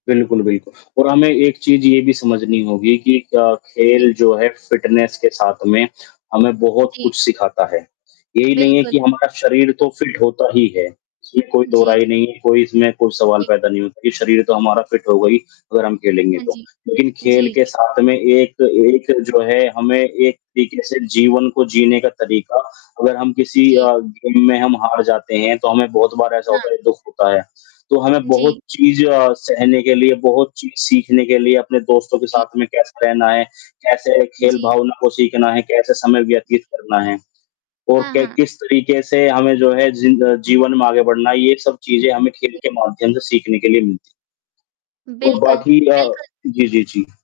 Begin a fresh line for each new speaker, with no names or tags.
बिल्कुल, बिल्कुल। और हमें एक चीज़ ये भी समझनी होगी कि क
जी।
खेल जो है, फिटनेस के साथ में हमें, बहुत
जी।
कुछ सिखाता है। यही नहीं है
बिल्कुल।
कि हमारा शरीर तो फिट होता ही है। इसमें कोई
जी, जी।
दोहराई नहीं है, कोई इसमें कोई सवाल
जी।
पैदा नहीं होता कि शरीर तो हमारा फिट होगा ही, अगर हम खेलेंगे
हाँ
तो।
जी,
लेकिन खेल
जी,
के
जी।
साथ में एक एक जो है हमें एक तरीके से जीवन को जीने का तरीका, अगर हम किसी
जी।
अ, गेम में हम हार जाते हैं, तो हमें बहुत बार ऐसा
हाँ।
होता है, दुःख होता है। तो हमें बहुत
जी।
चीज़ अ, सहने के लिए, बहुत चीज़ सीखने के लिए अपने दोस्तों के
जी।
साथ में कैसे रहना है, कैसे खेल
जी।
भावना को सीखना है, कैसे समय व्यतीत करना है, और
हाँ,
क
हाँ।
किस तरीके से हमें जो है, जी जीवन में आगे बढ़ना है, ये सब चीज़ें हमें खेल
जी।
के माध्यम से सीखने के लिए मिलती है और
बिल्कुल,
बाकी अ
बिल्कुल।
जी, जी, जी।